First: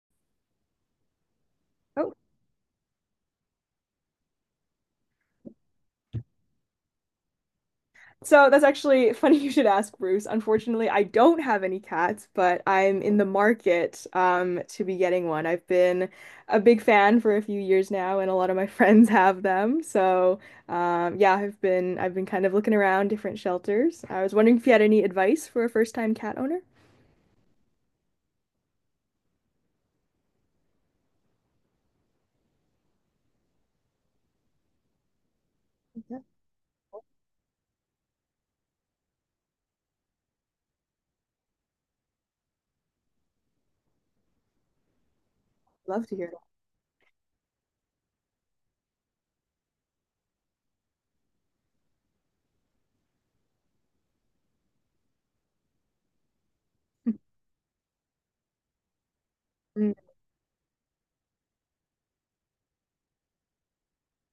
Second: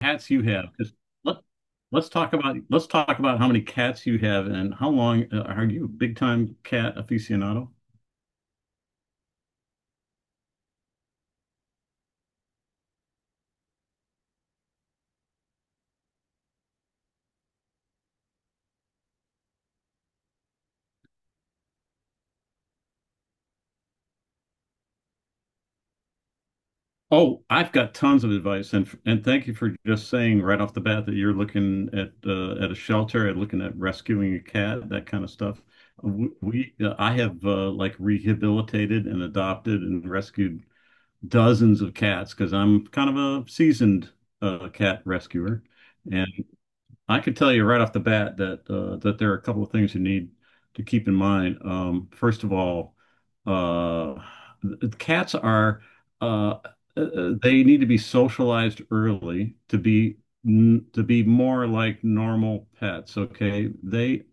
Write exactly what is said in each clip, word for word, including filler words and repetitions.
Cats you have. 'Cause let, let's Oh, talk about let's talk about how many cats you have and how long uh, are you a big time cat aficionado? so that's actually funny you should ask, Bruce. Unfortunately, I don't have any cats, but I'm in the market um, to be getting one. I've been a big fan for a few years now, and a lot of my friends have them. So um, yeah, I've been I've been kind of looking around different shelters. I was wondering if you had any advice for a first-time cat owner. Oh, I've got tons of advice, and and thank you for just saying right off the bat that you're looking at uh, at a shelter, at looking at rescuing a cat, that kind of stuff. Yeah, W- We, uh, I have uh, like rehabilitated and adopted and rescued dozens of cats because I'm kind of a seasoned uh, cat rescuer. love to hear it. I can tell you right off the bat that uh, that there are a couple of things you need to keep in mind. Um, first of all, uh, th- cats are uh, uh, uh, they need to be socialized early to Mm, be n- to be more like normal pets. Okay, they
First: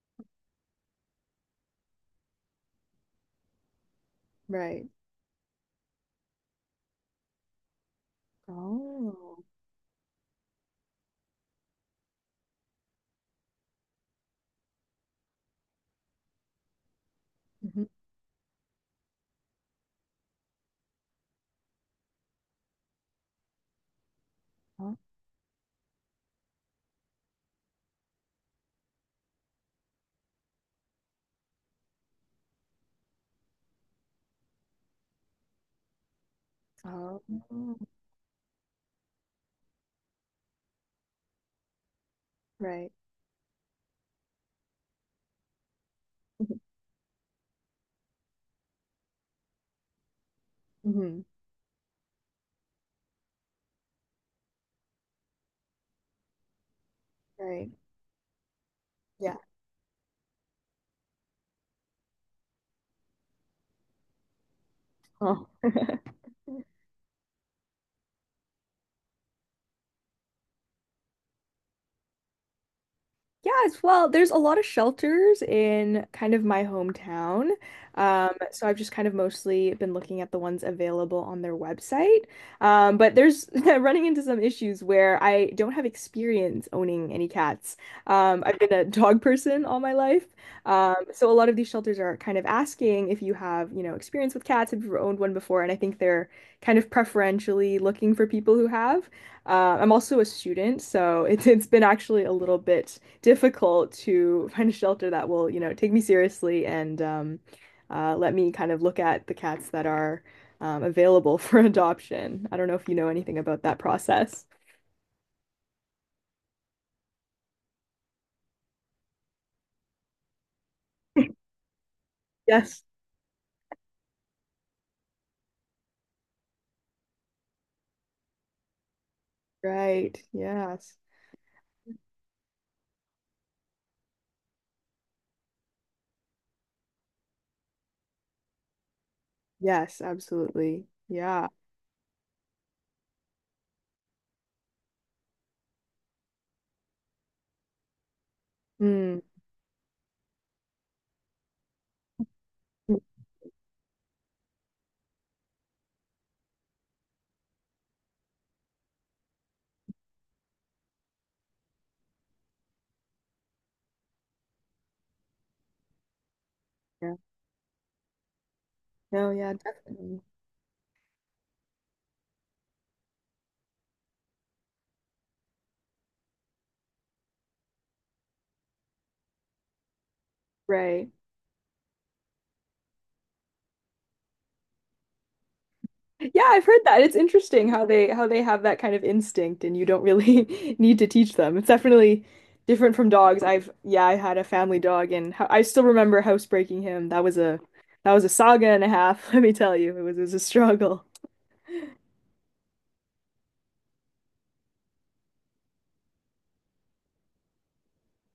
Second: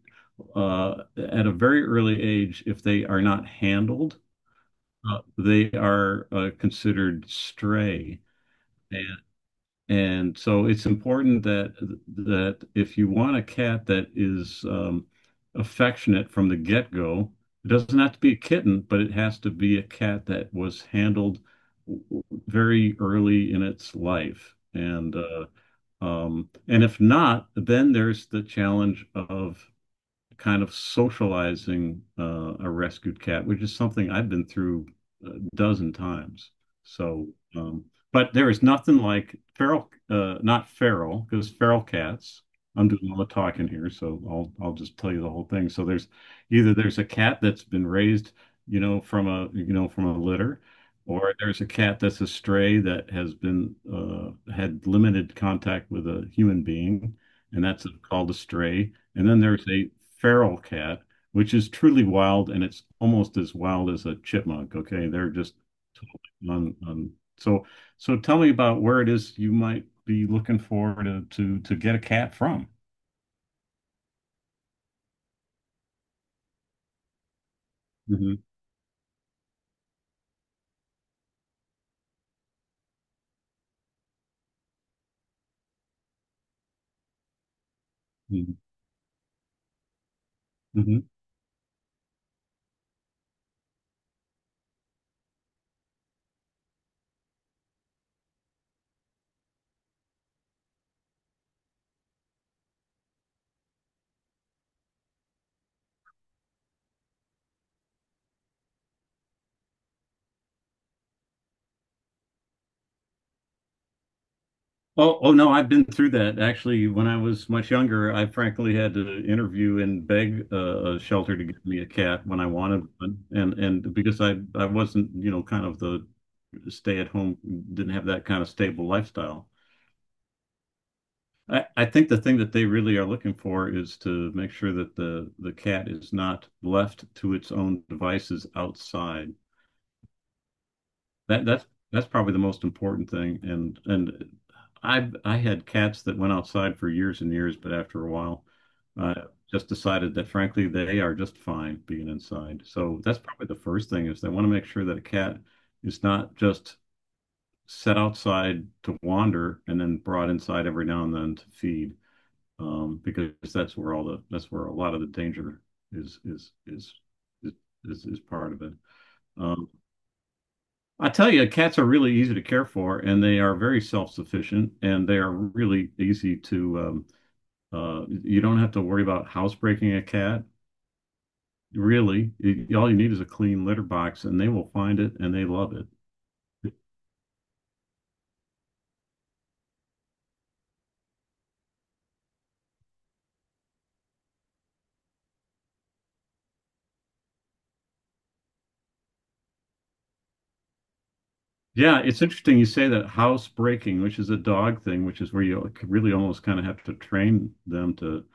uh, at a very early age, if they are not handled, right. uh, they are uh, considered stray. Oh. And so it's important that that if you want a cat that is um, affectionate from the get-go, it Mhm. doesn't have to be a kitten, but it has to be a cat that was handled w- very early in its life. Oh. And uh, um, and if not, then there's the challenge of kind of socializing uh, a rescued cat, which is something I've been through a dozen times. Oh. So, um, but there is nothing like feral, uh, not feral, because feral cats. I'm Right. doing all the talking here, so I'll I'll just tell you the whole thing. So there's Mhm. either there's a cat that's been raised, you know, from a you know from a litter, Mhm. or there's a cat that's a stray that has been uh, had limited contact with a human being, and Right. that's called a stray, and Yeah. then there's a feral cat, which is truly wild, and it's almost as wild as a chipmunk. Okay, they're Oh. just totally on, on. So, so tell me about where it is you might be looking for to to to get a cat from. Yes, well, there's a lot of shelters in kind of my hometown. Um, Hmm. so I've just kind of mostly been looking at the ones available on their website. Um, but there's running into some issues where I don't have experience owning any cats. Um, I've been a dog person all my life. Um, Hmm. so a lot of these shelters are kind of asking if you have, you know, experience with cats, have you ever owned one before? And I think they're kind of preferentially looking for people who have. Uh, I'm also a student, so it's it's been actually a little bit difficult to find a shelter that will, you know, take me seriously and um, uh, let me kind of look at the cats that are um, available for adoption. I don't know if you know anything about that process. Oh, oh no, I've been through that actually. When I was much younger, I frankly had to interview and beg uh, a shelter to give me a cat when I Yes. wanted one, and and because I I wasn't, you know kind of the stay at home, didn't have that kind of stable lifestyle. Right. Yes. I, I think the thing that they really are looking for is to make sure that the the cat is not left to its own devices outside. Yes, absolutely. That Yeah. That's that's probably the most important thing. And and I I had cats that went outside for years and years, but after a while, I Mm. just decided that frankly they are just fine being inside. So that's probably the first thing is they want to make sure that a cat is not just set outside to wander and then brought inside every now and then to feed, um, because that's where all the that's where a lot of the danger is is is Yeah. is, is is part of it. No, yeah, Um, definitely. I tell you, cats are really easy to care for, and they are very self-sufficient, and they are really easy to. Um, uh, you don't have to worry about housebreaking a cat. Right. Really, it, all you need is a clean litter box, and they will find it and they love Yeah, I've it. heard that. It's interesting how they how they have that kind of instinct and you don't really need to teach them. It's definitely different from dogs. I've yeah, I had a family dog and ho I still remember housebreaking him. That was a that was a saga and a half, let me tell you. It was it was a struggle. Yeah, it's interesting you say that house breaking, which is a dog thing, which is where you really almost kind of have to train them to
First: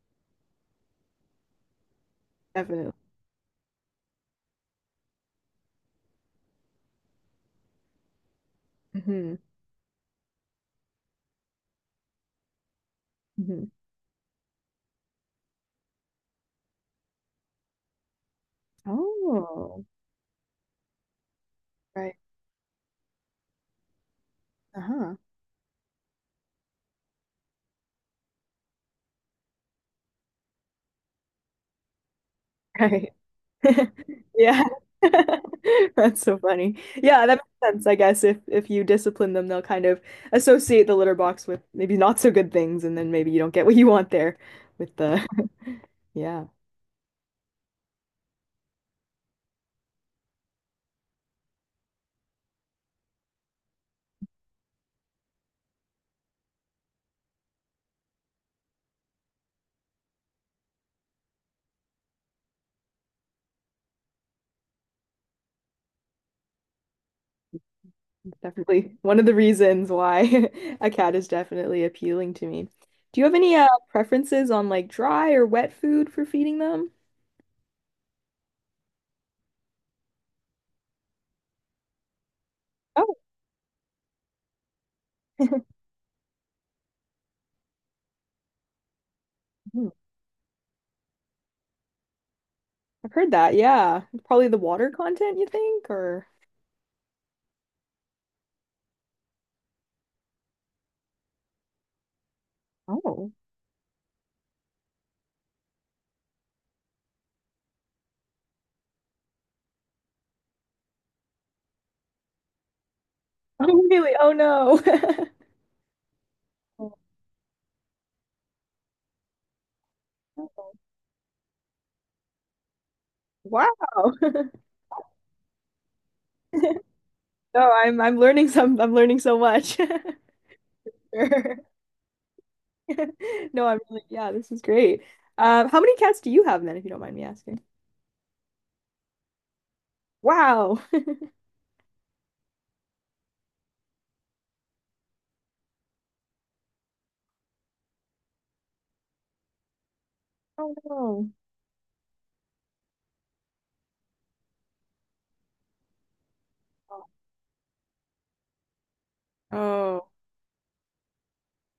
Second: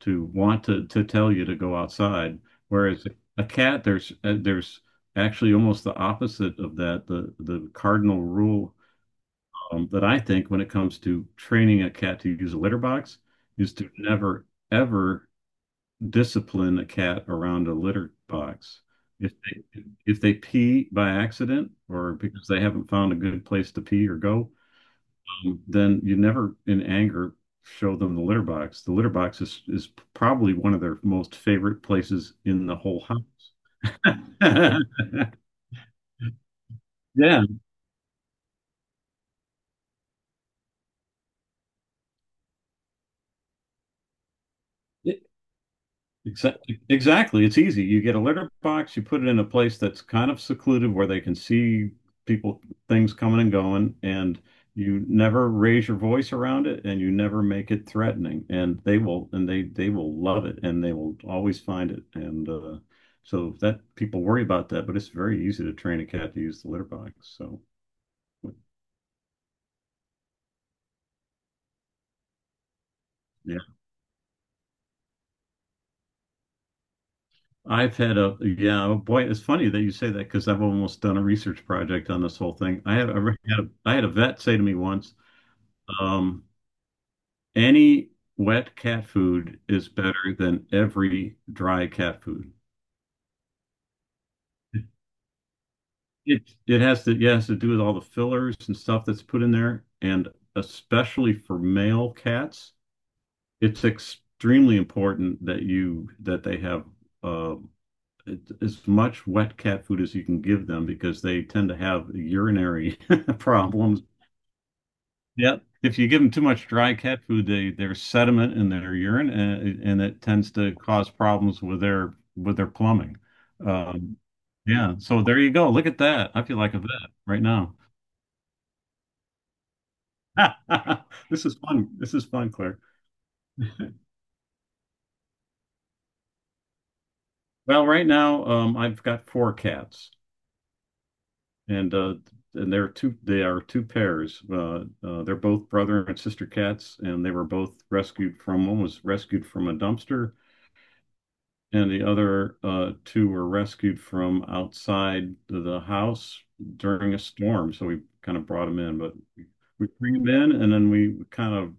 to want to to tell you to go outside. Definitely. Whereas a cat, there's uh, there's actually almost the opposite of that, the the cardinal rule Hmm. um, that I think when it comes to training a cat to use a litter box Hmm. is to never ever discipline a cat around a litter box. If they Oh, if they pee by accident or right. because they haven't found a good place to pee or go, Uh-huh. um, then you never in anger show them the litter box. The litter box is is probably one of their most favorite places in the whole Right. house. Yeah. That's so funny. Yeah, that makes sense, I guess. If if you discipline them, they'll kind of associate the litter box with maybe not so good things, and then maybe you don't get what you want there with Yeah. the. Yeah, Exactly. Exactly. It's easy. You get a litter box, you put it in a place that's kind of secluded where they can see people, things coming and going, and you never raise your voice around it and you never make it threatening. And they will, and they they will love it and they will always find it. And uh, so that people worry about that, but it's very easy to train a cat to use the litter box. So definitely one of the reasons why a cat is definitely appealing to me. Do you have any yeah, uh, preferences on like dry or wet food for feeding them? I've had a yeah, oh boy, it's funny that you say that because I've almost done a research project on this whole thing. I had I Oh, had a, I had a vet say to me once. Um, any wet cat food is hmm. better than every dry cat food. I've heard that. Yeah. Probably the water content, you think, or. It it has to Yeah, it has to do with all the fillers and stuff that's put in there, and especially for male cats, Oh. it's extremely important that you that they have uh, it- as much wet cat food as you can give them because they tend to have urinary Oh, problems. really? Oh no. Yeah. If you give them too much dry cat food, they there's sediment in their urine, and, it- and it tends Oh, to cause problems with their with their plumbing. wow. Um, yeah. So there you go. Look at that. I feel like a vet right No, now. I'm I'm learning some I'm learning so much. This is Sure. fun. This is fun, Claire. No, I'm really yeah, this is great. Um, how many cats do you have then, if you don't mind me asking? Well, right now, um, I've got four cats, Wow. and uh, and they're two. They are two pairs. Uh, uh, they're both brother and sister cats, and they were both rescued from. One was rescued from a dumpster Oh no. and the other uh, two were rescued from outside the house during a storm. So we kind of brought them in, but we Oh, bring them in and then we kind of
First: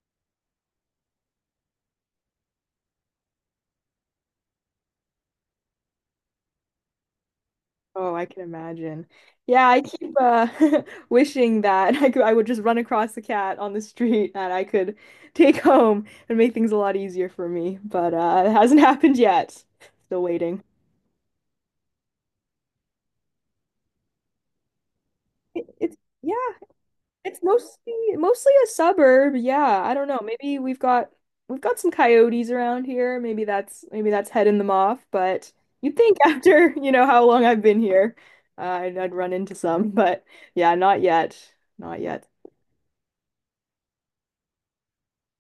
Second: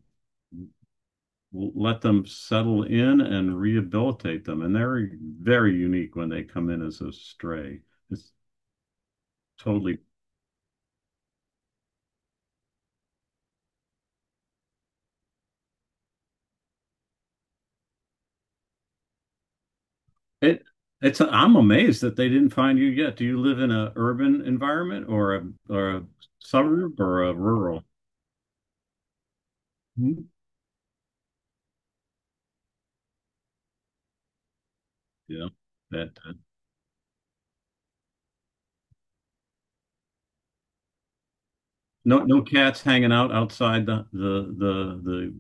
let them settle in and rehabilitate them. And they're very unique when they come in as a stray. oh, I It's can imagine. Yeah, I totally keep uh wishing that I could I would just run across a cat on the street that I could take home and make things a lot easier for me. But uh it hasn't happened yet. Still waiting. it. It's, I'm amazed that they didn't find you yet. Do you live in an urban environment or a It- or It's a yeah. suburb or a It's rural? mostly mostly a suburb. Yeah, I don't know. Mhm. Maybe we've got we've got some coyotes around here. Maybe that's maybe that's heading them off, Yeah, but you'd that. think after, you know, how long I've been here, uh, I'd, I'd run into some, but yeah, not yet. Not No, yet. no cats hanging out outside the the the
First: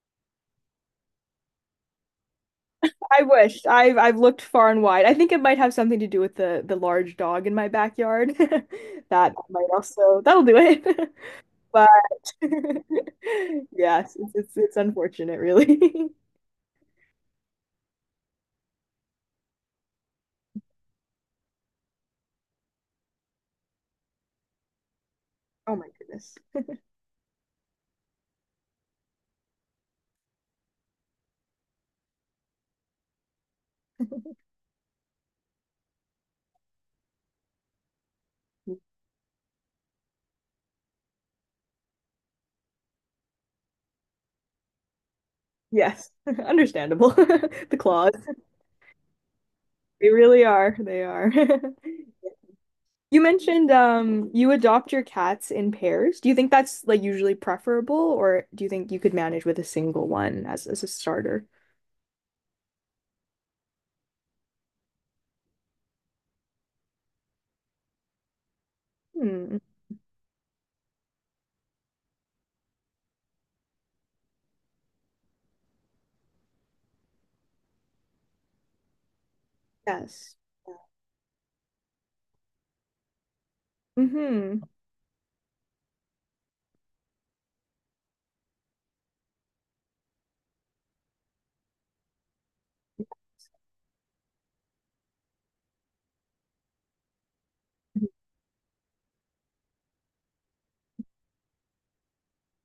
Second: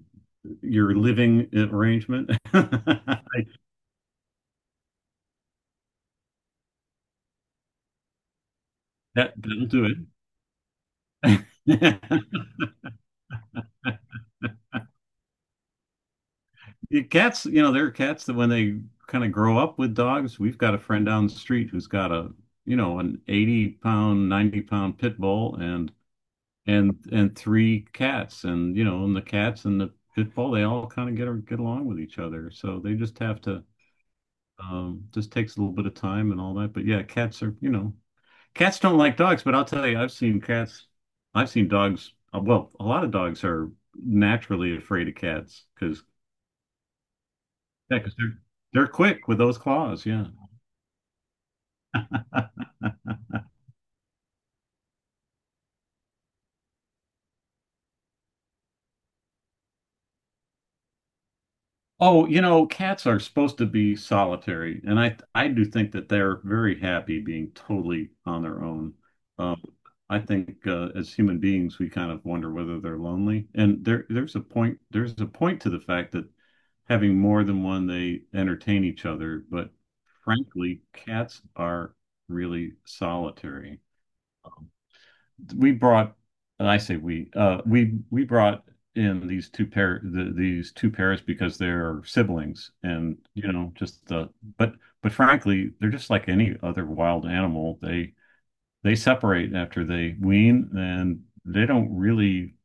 the your living arrangement. I I- wish. I've I've looked far and wide. I think it might have something to do with the the large dog in my backyard. That That might that'll do it. also that'll do it. But yes, it's it's, it's unfortunate, really. Your cats, you know, there are cats that when they kind of grow up with dogs, we've got a friend down the street who's got a, you know, an eighty pound, ninety pound pit bull Oh my and goodness. and and three cats, and you know, and the cats and the pit bull, they all kind of get get along with each other. So they just have to, um just takes a little bit of time and all that. But yeah, cats are, you know, cats don't like dogs, but I'll tell you, I've seen cats. I've seen dogs. uh, Well, a lot of dogs are naturally afraid of cats because Yes, understandable. The yeah, claws. 'cause they're they're quick with those claws. They Yeah. really are. They are. You mentioned um you adopt your cats in pairs. Do you think that's like usually preferable or do you think you could manage with a single one as as a starter? Oh, you know, cats are supposed to be solitary, and I I do think that they're very happy being totally on their own. Hmm. Um, I think uh, as human beings, we kind of wonder whether they're lonely, and there there's a point, there's a point to the fact that having more than one, they entertain each other. But Yes. frankly, cats are really solitary. Mm-hmm. We brought, and I say we, uh, we we brought in these two pair the, these two pairs because they're siblings, and you know, just the but but frankly, they're just like any other wild animal. They they separate after they wean, and they don't really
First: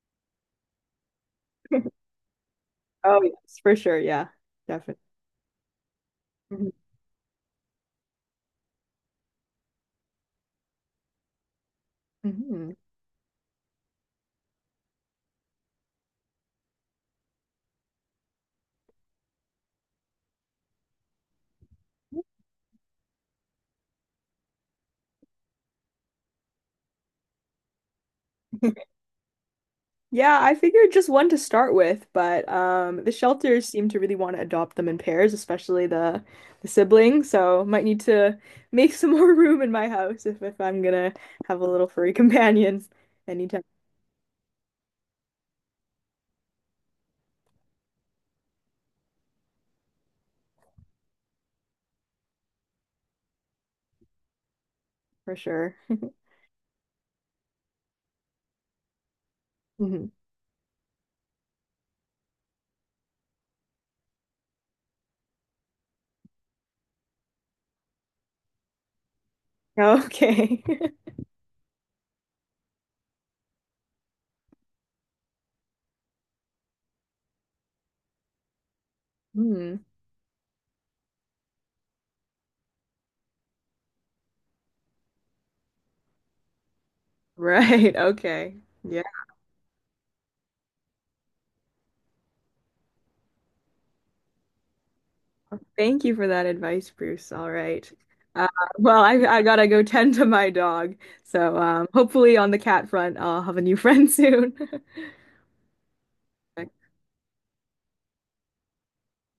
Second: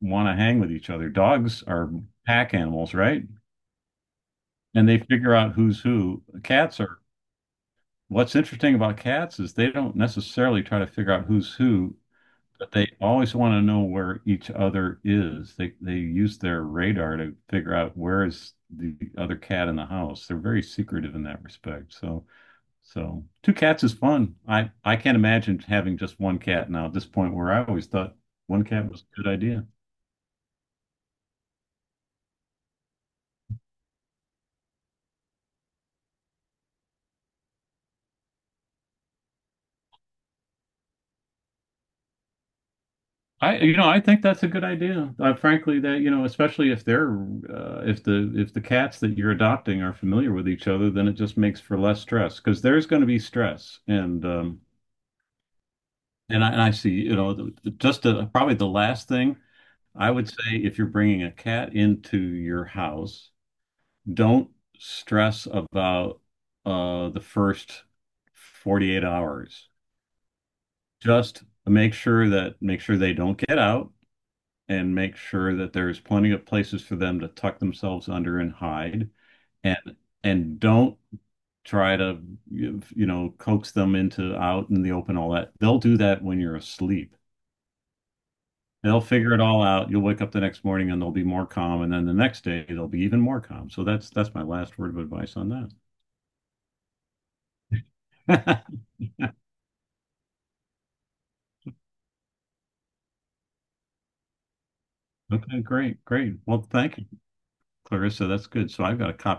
want to hang with each other. Dogs are pack animals, Oh right? yes, for sure. Yeah. And they Definitely. figure out who's who. Hmm. Cats are. What's interesting about cats is they don't necessarily try to figure out who's who. Hmm. But they always want to know where each other is. They they use their radar to figure out where is the other cat in the house. They're very secretive in that respect. So, so two cats is fun. I I can't imagine having just one cat now at this point where I always thought one cat was a good idea. Yeah, I figured just one to start with, but um, the shelters seem to really want to adopt them in pairs, especially the the siblings. So might need to make some more room in my house if, if I'm gonna have a little furry companion I anytime You know, I think that's a good idea. Uh, frankly, that you know, especially if they're uh, if the if the cats that you're adopting are familiar with each other, then it just makes for less stress because there's going to be stress and. Um, for sure. And I, and I see, you know, the, the- just the, probably the last thing Mhm. I would say if you're bringing a cat into your house, don't stress about uh, the first forty-eight hours. Okay. Just make sure that Make sure they don't get out and make sure that there's plenty of places for them to tuck themselves under and hide. Hmm. And and don't try to, you know, coax them into out in the open all that. They'll do that when you're asleep. Right. Okay. They'll Yeah. figure it all out. You'll wake up the next morning and they'll be more calm, and then the next day they'll be even more calm. So that's that's my last word of advice on Thank you for that advice, Bruce. All right. Uh, that. well, I I gotta go tend to my dog. So um, hopefully on the cat front, I'll have a new friend soon. Okay, great, great. Well, thank you, Clarissa. That's good. So I've got a copy.